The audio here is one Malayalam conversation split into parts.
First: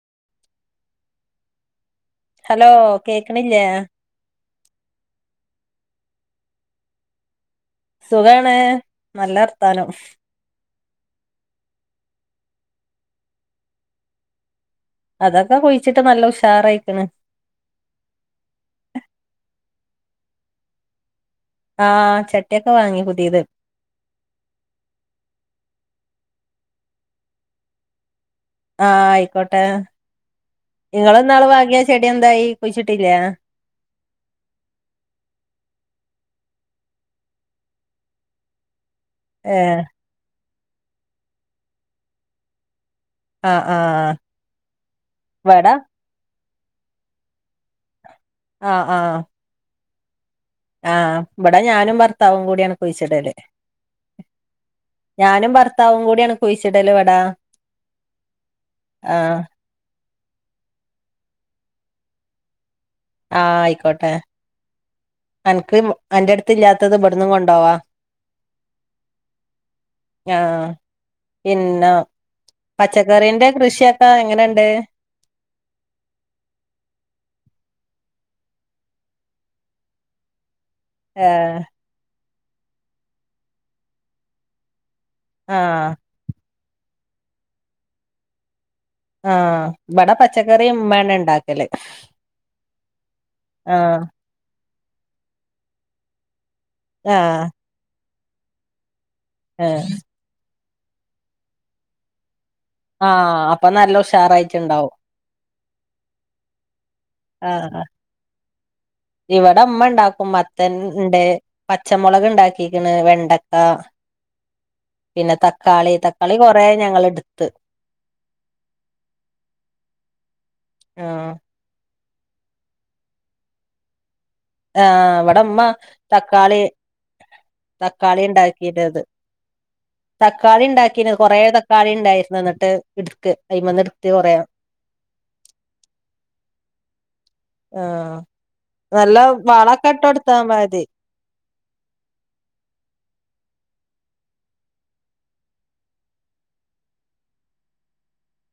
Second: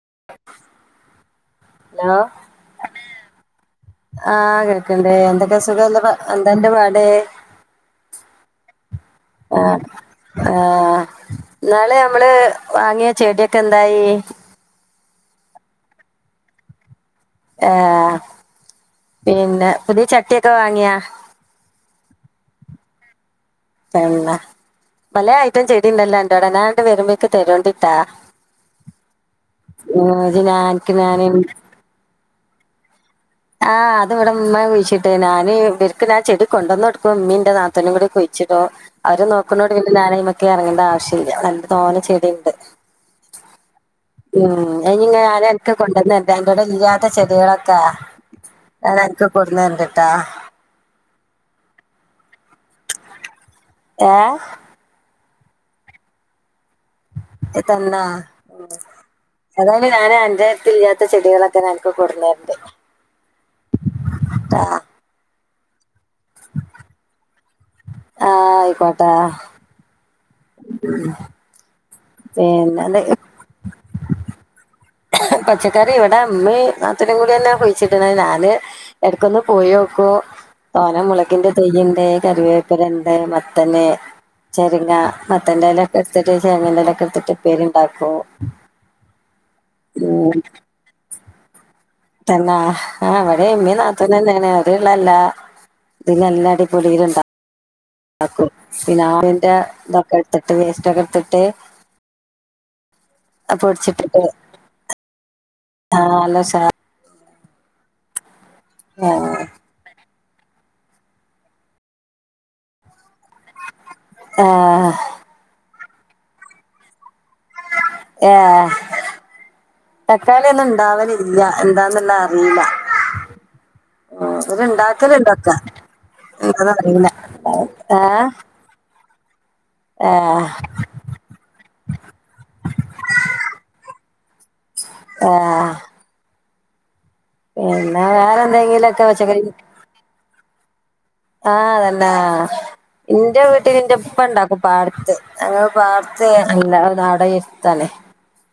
[inaudible] ഹലോ ഹലോ കേക്കണില്ലേ ആഹ് കേൾക്ക് ണ്ട് എന്തൊക്കെ സു [unintelligible] എന്താന്റെ പാട്? സുഖാണ് നല്ലർത്താനം. ന്നാള് നമ്മള് വാങ്ങിയ ചെടിയൊക്കെ എന്തായി? അതൊക്കെ കുഴിച്ചിട്ട് നല്ല ഉഷാറായിക്ക്ണ്. ആ പിന്നെ പുതിയ ചട്ടിയൊക്കെ വാങ്ങിയാ? ആ ചട്ടിയൊക്കെ വാങ്ങി പുതിയത്. തെ െന്ന പലേ ഐറ്റം ചെടിണ്ടല്ലോ അന്റോടെ ഞാനങ്ങട് വരുമ്പോ ത രോണ്ടിട്ടാ? ആഹ ആയിക്കോട്ടെ ഞാൻക്ക് ഞാന് ഇങ്ങള്ന്നാള് വാങ്ങിയ ചെടി എന്തായി കുഴിച്ചി ആ അത് ഇവിടെ ഇമ്മാ കുഴിച്ചിട്ടേ ഞാന് ഇവർക്ക് ഞാൻ ചെടി കൊണ്ടന്നൊടുക്കും ഉമ്മീന്റെ നാത്തൂനും കൂടി കുഴിച്ചിടും. അവര് നോക്ണോണ്ട് ഏഹ് പിന്നെ ഞാൻ അയി ഒക്കെ ഇറങ്ങേണ്ട ആവശ്യ ഇല്ല നല്ല തോനെ ചെടിണ്ട്. ആഹ് ആഹ് ഉ അയിനിഞ്ഞ് ഇവടെ ഞാനനക്ക് കൊണ്ടന്നെര്ണ്ട് അ ഇവിടെ ഇല്ലാത്ത ചെടികളൊക്കെ ആഹ് ഞാനനക്ക് കൊടുന്നെരണ്ടിട്ടോ? ആ ഇവിടെ ഞാനും ഭർത്താവും കൂടിയാണ് കുഴിച്ചിട്ല്. ഏ ഞാനും ഭർത്താവും കൂടിയാണ് കുഴി ഇതന്നാ ആഹ് ഏതായാലും ഞാ ഇന്റെ ട്ത്തില്ലാത്ത ചെടികളൊക്കെ ഞാൻ അനക്ക് കൊടുന്നെരണ്ട്. ആ ആയിക്കോട്ടെ അനക്ക് അന്റട്ത്ത് ഇല്ലാത്തത് ഇവിടന്നും കൊണ്ടോവാ. ആ ആയിക്കോട്ടെ ആ പിന്നെ പിന്നെന്ത് പച്ചക്കറീന്റെ കൃഷി കൃഷി ഒക്കെങ്ങനെണ്ട്? പച്ചക്കറി ഇവിടെ ഇമ്മിം നാത്തൂനും കൂടിയെന്നെ കുയിച്ചിട്ണത്. ഞാന് എടക്കൊന്ന് പോയോക്കും. തോനെ മുളകിന്റെ ഏഹ് തയ്യുണ്ട് കറിവേപ്പിലണ്ട്. മത്തന്, ചെരങ്ങ ആഹ് മത്തന്റെലൊക്കെ എടുത്തിട്ട് ചെരങ്ങന്റെലെക്കെടാത്തിട്ട് ഉപ്പേരിണ്ടാക്കും. ആഹ് ഇബടെ പച്ചക്കറി ഇമ്മേണ് ഉണ്ടാക്കല്. തന്നാ ആ ഇവിടെ ഇമ്മീ ആഹ് നാത്തൂനെന്നാണ് ആഹ് [unintelligible] [unintelligible] പിന്നെ ആവിന്റെ ഏഹ് ഇതൊക്ക വേസ്റ്റൊക്കെടുത്തിട്ട് ആഹ അപ്പൊ നല്ല ഉഷാറായിട്ണ്ടാവും ആ നല്ലഉഷാറാ ആഹ ഇവിടെ ഇമ്മ ഉണ്ടാക്കും മത്തൻണ്ട് പച്ചമുളക് ണ്ടാക്കിക്ക്ണ് വെ [unintelligible] ആ പിന്നെ തക്കാളി തക്കാളി കുറേ ഞങ്ങൾ എടു ഏ തക്കാളി ഒന്നും ആഹ് ഇണ്ടാവലില്ല. എന്താന്നുള്ള ഇല്ല ഇവര് ആഹ് ഇവിടെ ഉണ്ടാക്കല്ണ്ടൊക്കെ ഉമ്മ തക്കാളി തക്കാളി [unintelligible] ആ തക്കാളിണ്ടാക്കിനി കൊറെേ തക്കാളിണ്ടായിരുന്നു ന്നിട്ട് ഇടുത്ത് അതിമന്ന് ഇടുത്ത് കൊറേ. ആ ആ എന്തെങ്കിലുമൊക്കെ നല്ല വളക്കെട്ടൊട്ത്താ മതി. ആ അതന്നെ ആ. ഇന്റെ വീട്ടിൽ ഇന്റെപ്പ ണ്ടാക്കും പാടത്ത് അങ്ങള് പാടത്ത് [unintelligible] [inaudible]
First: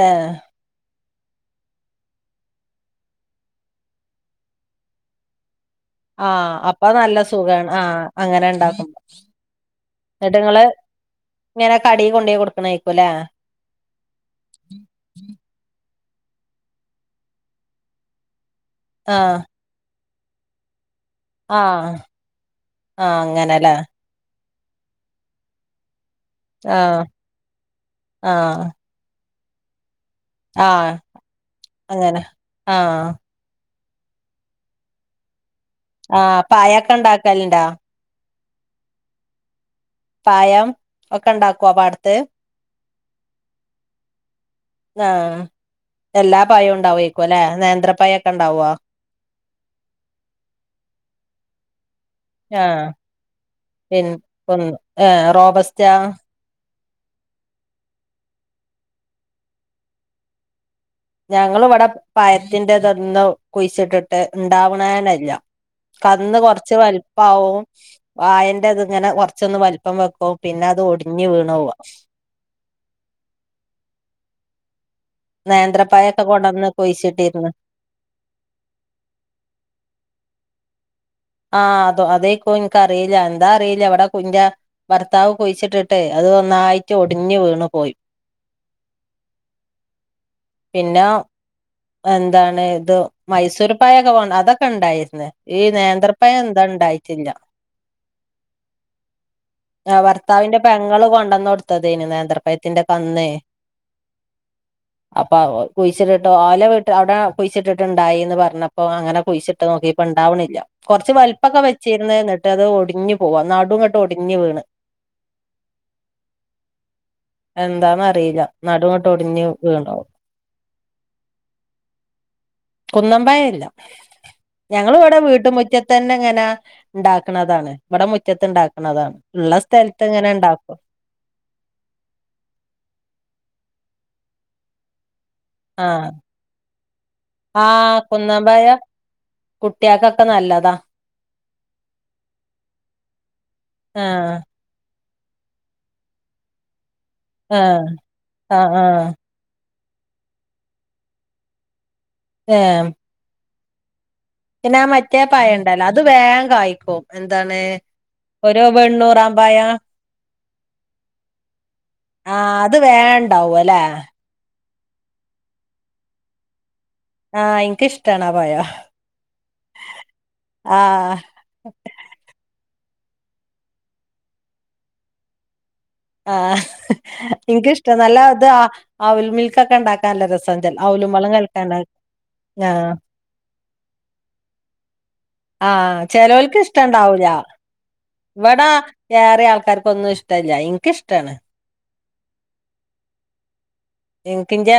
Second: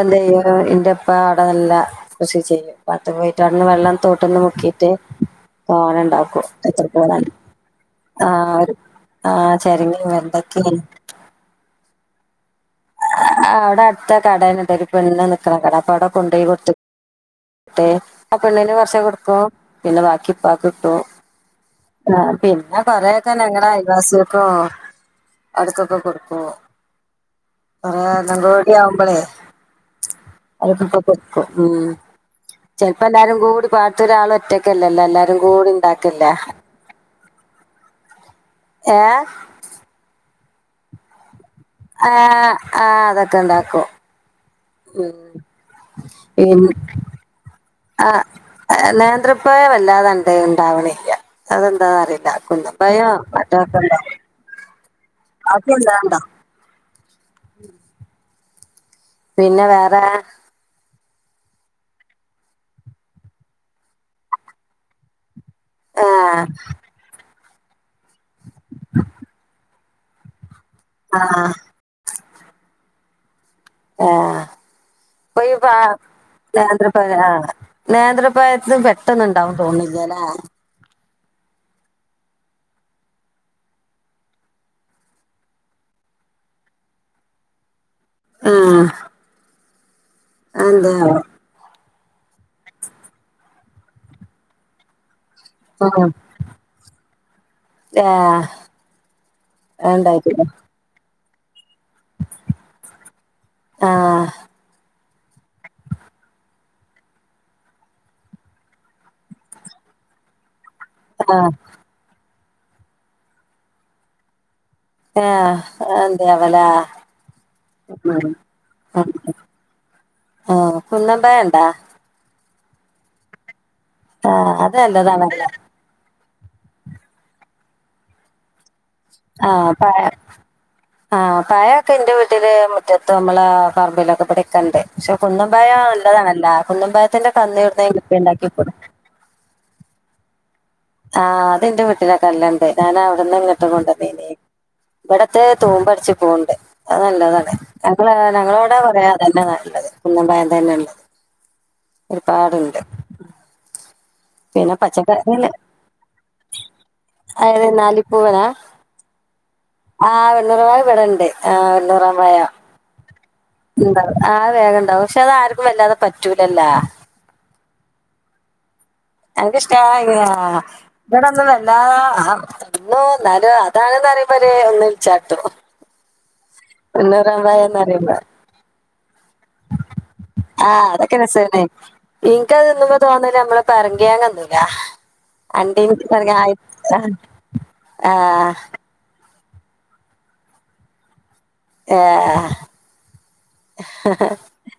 ഏഹ് ഇന്റെ പ്പ അവടെ നല്ല കൃഷി ചെയ്യും [unintelligible] വെള്ളം തോട്ട്ന്ന് മുക്കിട്ട് തോനണ്ടാക്കും ആഹ് എത്ര അപ്പൊ നല്ല പോരാന്ന്. സുഖാണ് ആഹ് ആ അങ്ങനെ ഒര് ഉണ്ടാക്കും ആ ചെരങ്ങി വെണ്ടയ് ഉം. ങ്ങനെ കടി കൊണ്ടേയ് കൊട് ആ അവടെ അടുത്ത കടേന്ണ്ട്. ഒര് പെണ്ണ് നിക്കണ കട. അപ്പ അവ്ടെ കൊണ്ടോയി കൊടുത്തിട്ട് ആ പെണ്ണിന് കൊറച്ചേ ആഹ് കൊടുക്കും പിന്നെ ബാക്കി ക്ക്പ്പാക്ക് കിട്ടും ആഹ് പിന്നെ ആഹ് കൊറെയൊക്കെ ഞങ്ങടെ അങ്ങനെല്ലേ അയൽവാസ്യോള് ആ അടുക്കൊക്കേ കൊടുക്കു ആ ആ ന്ന ക് വടി ആവുമ്പളെ. ആഹ് [unintelligible] കൊട്ക്കും. അങ്ങനെ ആഹ് ചെലപ്പോ എല്ലാരും കൂടി പാട ത്ത് ഒരാള് ഒറ്റക്കല്ലല്ലോ എല്ലാരും കു ആ പയക്കെ ഉണ്ടാക്കല്ണ്ടാ. ഏ. പയം ഒക്കെ ഉണ്ടാക് ആ ആ അതൊക്കെ ഇണ്ടാക്കും. ആ പിൻ ആ നേന്ത്രപ്പഴൊക്കെ ഉണ്ടാവോ നേന്ത്രപയ വല്ലാതാണ്ട് ഇണ്ടാവാ ണില്ല. അതെന്താ അറിയില്ല. കുന്ന ആഹ് പയോ മറ്റേതൊക്കെ ഇണ്ടാകും. ഏ റോബസ്റ്റാ. ഉം. പിന്നെ വേറേ ഞങ്ങള ഇവടെ പയത്തിന്റെതൊന്നും കുയിച്ചിട്ടിട്ട് ഉണ്ടാവ്ണേനല്യാ. ആ കന്ന് കൊറച്ച് വൽപ്പാവും. വായന്റെ ഇത് ഇങ്ങനെ കൊറച്ചൊന്ന് വൽപ്പം വെക്കും. പിന്നെ അത് ആ ഒടിഞ്ഞ് വീണുപൂവാ. ആ നേന്ത്ര പയക്കെ നേന്ത്രപയ ആ നേന്ത്രപയത് പെട്ടന്ണ്ടാവും തോന്ണില്യാലേ. ആ അതോ അതേയ്ക്കും എനിക്കറീല. എന്താറീല ഇവടെ കുഞ്ഞ ഭർത്താവ് കുയിച്ചിട്ട്ട്ടേ അത് ഒന്നായിട്ട് ഒടിഞ്ഞ് വീണ് പോയി. ആ അന്തേ പിന്നെ ആവോ. എന്താണ് ഇത് മൈസൂർ പയൊക്കെ പോ അതൊക്കെ ഇണ്ടായിര്ന്ന്. ഈ ആഹ് നേന്ത്രപ്പയം എന്താ ഇണ്ടായിട്ടില്ല. ആഹ് ആ അത്ണ്ടായിട്ടില്ല ഭർത്താവിന്റെ പെങ്ങൾ കൊൺ കൊടൊന്നൊടുത്തതേയ്ന്നു നേത്രപ്പയത്തിന്റെ കന്നേ. ആഹ് അപ്പ ഓ കുയിച്ചിട്ട്ട്ട് ഓ ന്റെ വീട്ട് അവടെ കുഴിച്ചിട്ടിട്ടണ്ടായിന്ന് പറഞ്ഞപ്പോ അങ്ങനെ കുഴിച്ചിട്ട് നോക്കീപ്പോ ഇണ്ടാവ്ണില്ലാ. കൊറച്ച് ആഹ് വൽപ്പോക്കെ വെച്ചിര്ന്ന്. എന്നിട്ട് അത് ഒടിഞ്ഞു പോവാ നടുങ്ങട്ട് ഒടിഞ്ഞ് വീണ്. ആ അതെന്ത്യേവലേ? എന്താന്നറിയില്ല. നടുങ്ങട്ട് ഒടിഞ്ഞ് വീണോവും. കുന്നമ്പയണ്ടാ. കുന്നമ്പയല്ല. ആഹ് അത് ഞങ്ങള് ഇവടെ നല്ലതാണല്ലോ വീട്ട് മുറ്റത്തന്നെ. ങ്ങനെ ണ്ടാക്കണതാണ് ഇവടെ മുറ്റത്ത്ണ്ടാക്ക ആ പയം. ആഹ പയൊക്കെ ന്റെ വീട്ടില് മുറ്റത്ത് നമ്മളാ [inaudible] ശൊ കുന്നംമ്പായാ ആഹ് നല്ലതാണല്ല കുന്നമ്പാത്തിന്റെ കന്നി ആഹ് ഇട്ന്നെങ്കിലും ഇണ്ടാക്കിക്കൊട് ക്ക് നല്ലതാ ആഹ് അത്െന്റെ വീട്ടിലൊക്കെല്ലണ്ട് ഞാൻ അവിടന്ന് ഇങ്ങട്ട് ആഹ് കൊണ്ടന്നിനിം ഇവിടത്തെ തൂമ്പ് അടിച്ച് പോണ്ട് അത് നല്ലതാണ് ആഹ് ഞങ്ങൾതാലും ആഹ് ഞങ്ങളോടെ കൊറേ ആഹ് അത് എന്നെ നല്ലത് കുന്നപയം തന്നെ ഉണ്ട് ഒരുപാട്ണ്ട് ഏഹ് പിന്നെ മറ്റേ പഴ ഇണ്ടാലോ അത് വേഗം കഴിക്കും എന്താണ് അതായത് നാലിപ്പൂവന ഒരു വെണ്ണൂറ ബായാ ആ വെണ്ണൂറാംപഴം ഇവിടണ്ട് ആ വെണ്ണൂറാമ്പഴം ആഹ് അത് വേഗം ഇണ്ടാവും അല്ലേ ആ വേഗൻ ൻന്തവും പക്ഷെ അത് ആർക്കും വല്ലാതെ പറ്റൂലല്ലാ ആഎനക്ക് ഇഷ്ടണാ പയം അന്ക്ക് ഇഷ്ടയാ ആഹ് ഇവിടൊന്നും വല്ലതാ തിന്നൂംഎന്നാലും അതാണെന്ന് അറിയുമ്പൊഒര് ഒന്ന് ഇളിച്ചു കാട്ടും ആഹ് ഇനിക്ക് ഇഷ്ടം പറയുമ്പോ നല്ല അത് ആ ആവിൽ മിൽക്കൊക്കെ ഇണ്ടാക്കാൻ നല്ല രസ ചൽ ആഹ് അവലും അതൊക്കെ വളളം രസാണ് കലക്കാ [unintelligible] ഗങ്ങന്തുല്ല ആ ചെലോൽക്ക് ഇഷ്ടംണ്ടാവൂല്ല ആഹ് ഇവിടാ ഏറെ ആൾ ക്കാർക്കൊന്നും ഇഷ്ടമല്ല എനിക്ക് ഇഷ്ടാണ് [unintelligible] ഇനിക്ക് കിചെ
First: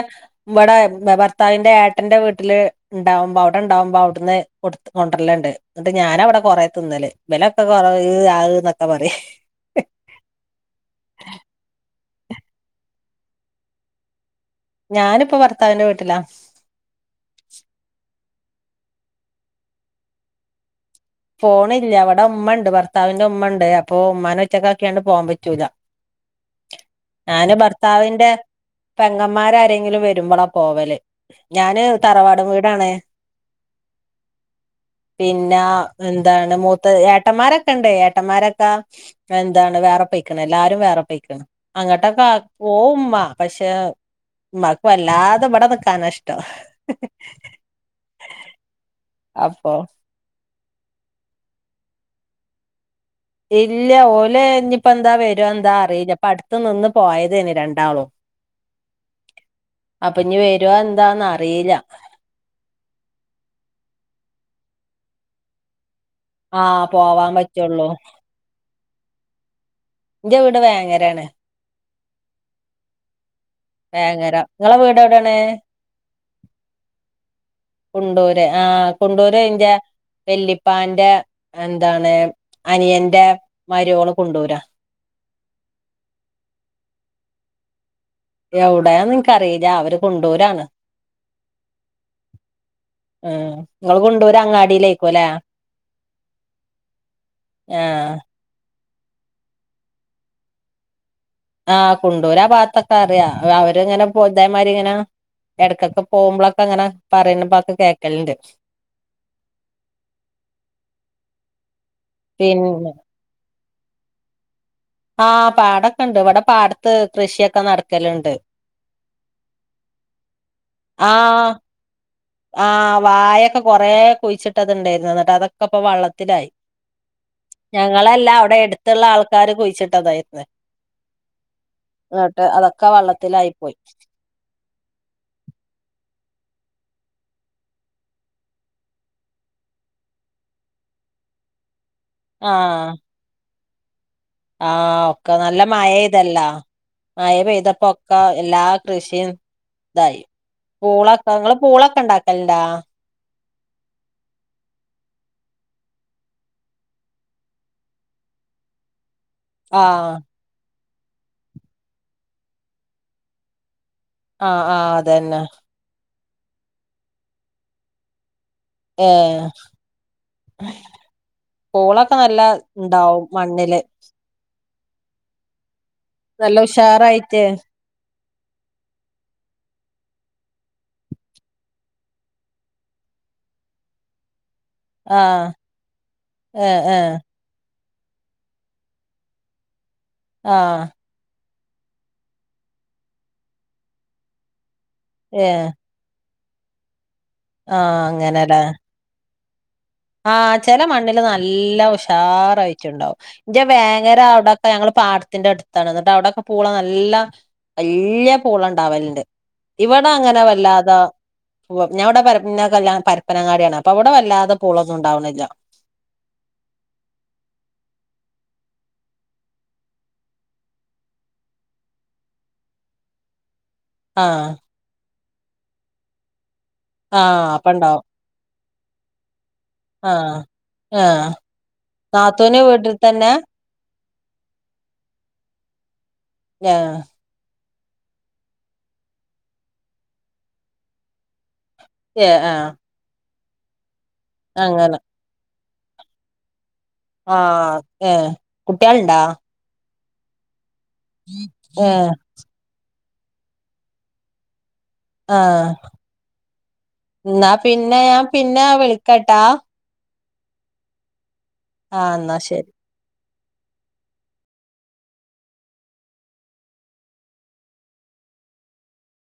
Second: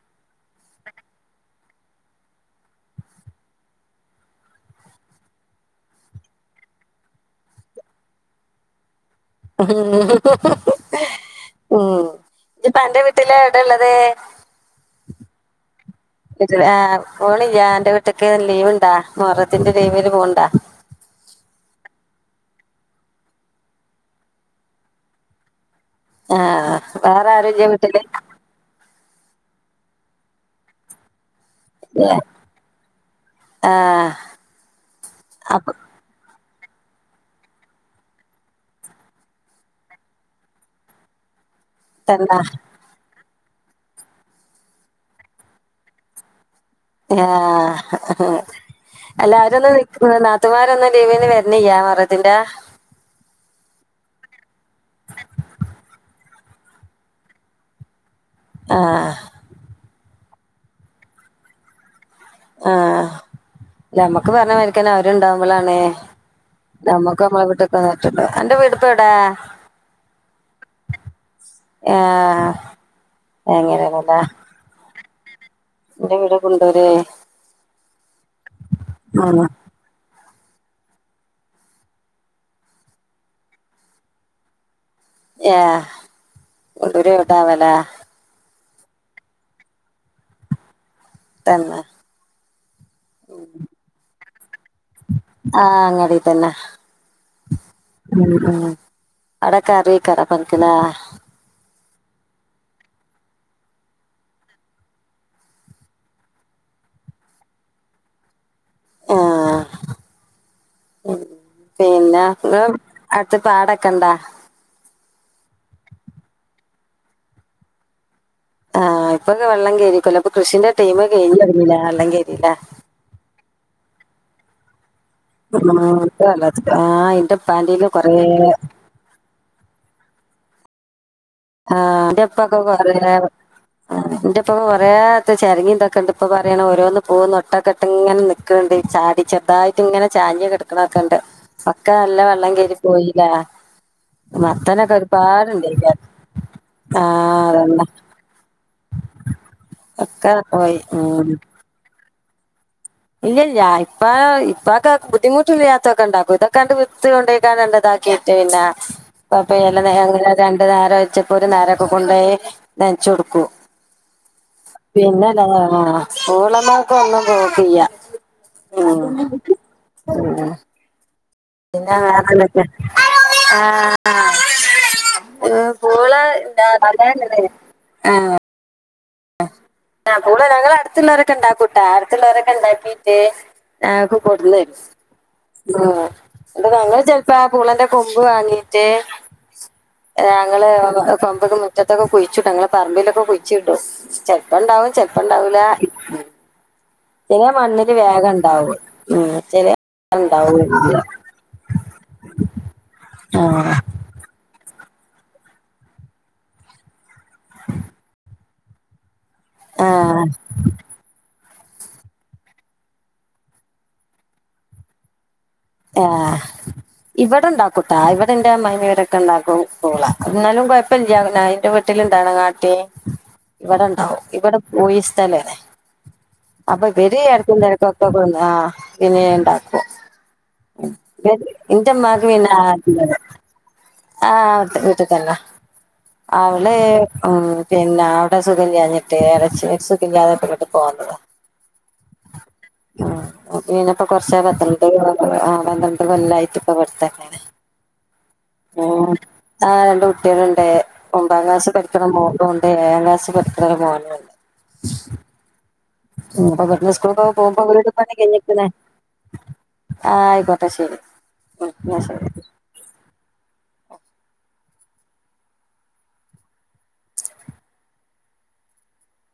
ഇവിടെ ഭ ഭർത്താവിന്റെ ഏട്ടന്റെ വീട്ടില് ഇണ്ടാവുമ്പോ അവിടെ ഇണ്ടാവുമ്പോ അവിടെന്ന് കൊടുത്ത് കൊണ്ടുവരലണ്ട് ണ്ട് എന്നിട്ട് ഞാനവിടെ കൊറേ ന്നല് വിലൊക്കെ കൊറേ ഈഹ് അഹ് ന്നൊക്കെ പറയ് [unintelligible] ഇച്ച് അന്റെ വീട്ടിലാ എവിടെ ഇള്ളത് ഞാനിപ്പ ഭർത്താവിന്റെ വീ ഇച്ച്ഹാ ഓനില്ലേ അന്റെ വീട്ടി ഇറ്റക്കെ ലീവ്ണ്ടാ മോറത്തിന്റെ ലീവില് പോവ്ണ്ടാ പോണില്ല ഇവിടെ ഉമ്മണ്ട് ഭർത്താവിന്റെ ഉമ്മണ്ട് അപ്പൊ ഉമ്മനെ ഒറ്റക്ക് ആക്കിയാണ്ട് പോവാൻ പറ്റൂല ആ വേറെ ആരോഗോഗ്യംമട്ടില്ല ആരുല്ലേ വീട്ടിൽ പെങ്ങന്മാരരെങ്കിലും വരുമ്പളാ പോവല് ഞാന് തറവാട് വീടാണ് ആഹ് പിന്നാ അപ്പൊ എന്താണ് മൂത്ത ഏട്ടന്മാരൊക്കെ ഇണ്ട് ഏട്ടന്മാരൊക്കെ എന്താണ് വേറെ പെയിക്ക്ണ് എല്ലാവാരും വേറെ പൊ യിക്ക്ണ് അങ്ങട്ടൊക്ക തന്നെ പോവുംഉമ്മ പക്ഷെ ഇമ്മക്ക് വല്ലാതെ ഇവിടെ നിക്കാനാ ഇഷ്ടം ആഹഹ്ഹ് എല്ലാരും ഒന്ന് അപ്പൊ വിളിക്ക് ത്തുമാരൊന്നും ലീവിന് വരുന്നില്ല മുഹറത്തിന്റ ഇല്ല ഓല് ഇനിയിപ്പോ എന്താ വരോ എന്താ അറിയില്ല പ്പട്ത് നിന്ന് പോയതേനും രണ്ടാളും ആ അപ്പൊനി വരോ എന്താന്ന അറിയില്ല ആഹാ നമ്മക്ക് പറഞ്ഞ മരിക്ക്തെനെ അവര്ണ്ടാവ്മ്പളാണ് ആഹ് നമ്മുക്ക് പോവാൻ നമ്മളെ പറ്റുള്ളൂ വീട്ടൊക്കെന്നിട്ട് അന്റെ വീടിപ്പ എവിടാ ഇന്റെ വീട് വേങ്ങരോണ് ഏഹാ വേങ്ങര നിങ്ങളെ വീട് എവിടെണ് ഇന്റെ വീട് കൊണ്ടൂര് കുണ്ടൂര് ആ കുണ്ടൂര് ഇന്റെ വെല്ലിപ്പാന്റെ എന്താണ് അനിയൻ്റെ മരിയോൾ കൊണ്ടുരാ ഏ കെണ്ടൂര് എവിട്ടാവല എവിടെയാ നിക്ക്റിയില്ല അവര് കുണ്ടൂരാണ്. തന്നെ ആ ങ്ങൾ കുണ്ടൂര് അങ്ങാ- ആ അങ്ങാടി തന്നെ. ആഹ് അടക്കാറീക്കാരപ്പന്ക്കിനാ ആഹ കുണ്ടൂരാ ഭാഗത്തൊക്കെ അറിയാ, അവരിങ്ങനെ പോ ഇതേമാരി ഇങ്ങനെ എടക്കൊക്കെ പോകുമ്പോളൊക്കെങ്ങനെ കേൾക്കല്ണ്ട്. [inaudible] ഉം പിന്നെ ഇൻങളെ പിന്നെ അടുത്ത് പാടൊക്കണ്ടാ? ആഹ് പാടൊക്കെണ്ട്. ഇവിടെ പാടത്ത് കൃഷിയൊക്കെ നടക്കല്ണ്ട്. ആഹ് ഇപ്പൊക്കെ വെള്ളം കേറീക്കല്ലോ അപ്പ കൃഷിന്റെ ടൈം കൈഞ്ഞൊട്ങിലെ വെള്ളം കേ ആ വായൊക്കെ കൊറേ കുയ്ച്ചിട്ടത്ണ്ടായിരുന്നു. ന്നിട്ട് അതൊക്കെ ഇപ്പ വള്ളത്തിലായി. ആഹ് ഇന്റെപ്പാന്റെല് കൊറേ ഞങ്ങളല്ല അവിടെ എടുത്തുള്ള ആൾക്കാര് കുഴിച്ചി തായിരുന്ന്. ആ ന്റെപ്പൊക്കെ കൊറേ വെള്ളത്തിലായി പോയി ആ ന്റെപ്പൊക്കെ കൊറേ ചരങ്ങിന്തൊക്കെണ്ട് ഇപ്പൊ പറയണം ഓരോന്ന് പൂവ് നോട്ടേക്കെട്ട് ഇങ്ങനെ നൽക്ക്ണ് ണ്ട് ചാടി ചെറുതായിട്ട് ഇങ്ങനെ ചാഞ്ഞ് കിടക്കണൊക്കെണ്ട്. [inaudible] ക്ക നല്ല വെള്ളം കേറി പോയീലേ. ആ ഒക്കെ നല്ല മഴെയ്തല്ലാ. മഴ ആഹ് അതന്നെ പെയ്തപ്പൊക്കെ എല്ലാ കൃഷിയും തായി ഒക്കെ പോയി പൂളൊക്കെ ങ്ങള് പൂളൊക്കെ ഉണ്ടാക്കല്ണ്ടാ? ഇല്ലല്ല ഇപ്പ ഇപ്പൊക്കെ ബുദ്ധിമുട്ടില്ലാതതൊക്കെ ഉണ്ടാക്കും. ഇതൊക്കെ കണ്ട് വിത്ത് കൊണ്ടാ [unintelligible] ഇപ്പപ്പൊ ചില ആഹ് നേരങ്ങ രണ്ടു നേരം വെച്ചപ്പോ ഒരു നേരമൊക്കെ കൊണ്ടോയി നനച്ച് കൊടുക്കൂ. ആഹ് ആഹ് പിന്നെ അതന്നെ ല്ല ആ [unintelligible] ആ ഉം ഏഹ് ഉം പിന്നെ പൂളൊക്കെ നല്ല വേറെന്തൊക്കെ? ആ ഇണ്ടാവും മണ്ണില് ആ ആ പൂളാ നല്ല ഉഷാറായിട്ട് [unintelligible] ആ [inaudible] ആ പൂള ഞങ്ങൾ അടുത്തുള്ളവരൊക്കെ ഉണ്ടാക്കൂട്ടാ അടുത്തുള്ളവരൊക്കെ ഉണ്ടാക്കീട്ട്, ഞങ്ങൾക്ക് കൊട്ന്നെരും. ആഹ് ആ ഏഹ് ഞങ്ങള് ഏഹ് ചെലപ്പ ആ പൂളന്റെ കൊമ്പ് വാങ്ങിയിട്ട് ഏ ഞങ്ങള് ആഹ് കൊമ്പൊക്കെ മു മുറ്റത്തൊക്കെ കുഴിച്ചിടും. ഞങ്ങളെ പറമ്പിലൊക്കെ കുഴിച്ചിടും. ചെലപ്പണ്ടാവും, ചെലപ്പണ്ടാവൂല. ഏഹ് ചെലേ മണ്ണില് ആഹ് വേഗംണ്ടാവും ഉം ചെല ആ ഇണ്ടാവൂല്ല ചെല മണ്ണില് നല്ല ഉഷാറായിട്ടുണ്ടാവും ഇന്റെ ആഹ് വേങ്ങര അവിടെ ഞങ്ങള് പാടത്തിന്റെ അടുത്താണ്, എന്നിട്ട് അവിടെക്കെ പൂള നല്ല വലിയ പൂള ഉണ്ടാവലുണ്ട്. ഇവിടെ ആഹ് അങ്ങനെ വല്ലാതാ ഓ ഞാനിവിടെ ഞ കല്യ പരപ്പനങ്ങാടിയാണ് അപ്പൊ അവിടെ വല്ലാതെ പൂളൊന്നും ഉണ്ടാവ്ണ്ല്ല. ആഹ് ഇവിടെ ഉണ്ടാക്കൂട്ടാ ഇവിടെന്റെ അമ്മായിമ്മ ഇവരൊക്കെ ണ്ടാക്കും പൂള. ന്നാലും കുഴപ്പല്ല്യ അതിന്റെ നാട്ടില്ണ്ടാക്ണേ കാട്ടി [inaudible] ഇവിടെണ്ടാവും, ആഹ് ഇവിടെ പൂയി സ്ഥലാണ്. അപ്പ ഇബര് ആഹ് എടക്കും അപ്പ തലക്കൊ ക്കെ കൊട്ന്ന് ആ [unintelligible] ആ ഇന്റെ മ്മാക്ക് പിന്നെ ആ വീട്ടിൽ തന്നെ ആഹ് വീട്ട് തന്നെ അവള് ആഹ് ഉം പിന്നെ അവിടെ സുഖമില്ലാഞ്ഞിട്ട് എളേച്ചി സുഖമില്ലാതെ ഇങ്ങ്ട് പോന്നതാ. ഏ ആഹ പിന്നപ്പൊ കൊറച്ച് [unintelligible] ആ പന്ത്രണ്ട് കൊല്ലായിട്ട് ഇവിടെത്തന്നെയാണ് ആഹ് ഏ ഉം കുട്ടിയാള്ണ്ടാ? ആ രണ്ട് കുട്ടികളുണ്ട്. ഒമ്പതാം ക്ലാസ് പഠിക്കണ ഏഹ് മോളുണ്ട്, ഏഴാം ക്ലാസ്സിൽ പഠിക്കണ ഒരു മോനുണ്ട്. ആഹ് ഉം അപ്പൊ ഇവിടുന്ന് സ്കൂൾ ന്നാ പോകുമ്പോ വീട് പിന്നെ ഞാൻ പിന്നെ വിളി ക്കട്ടാ ആഹ ആയിക്കോട്ടെ ശരി ആഹ എന്നാ ശരി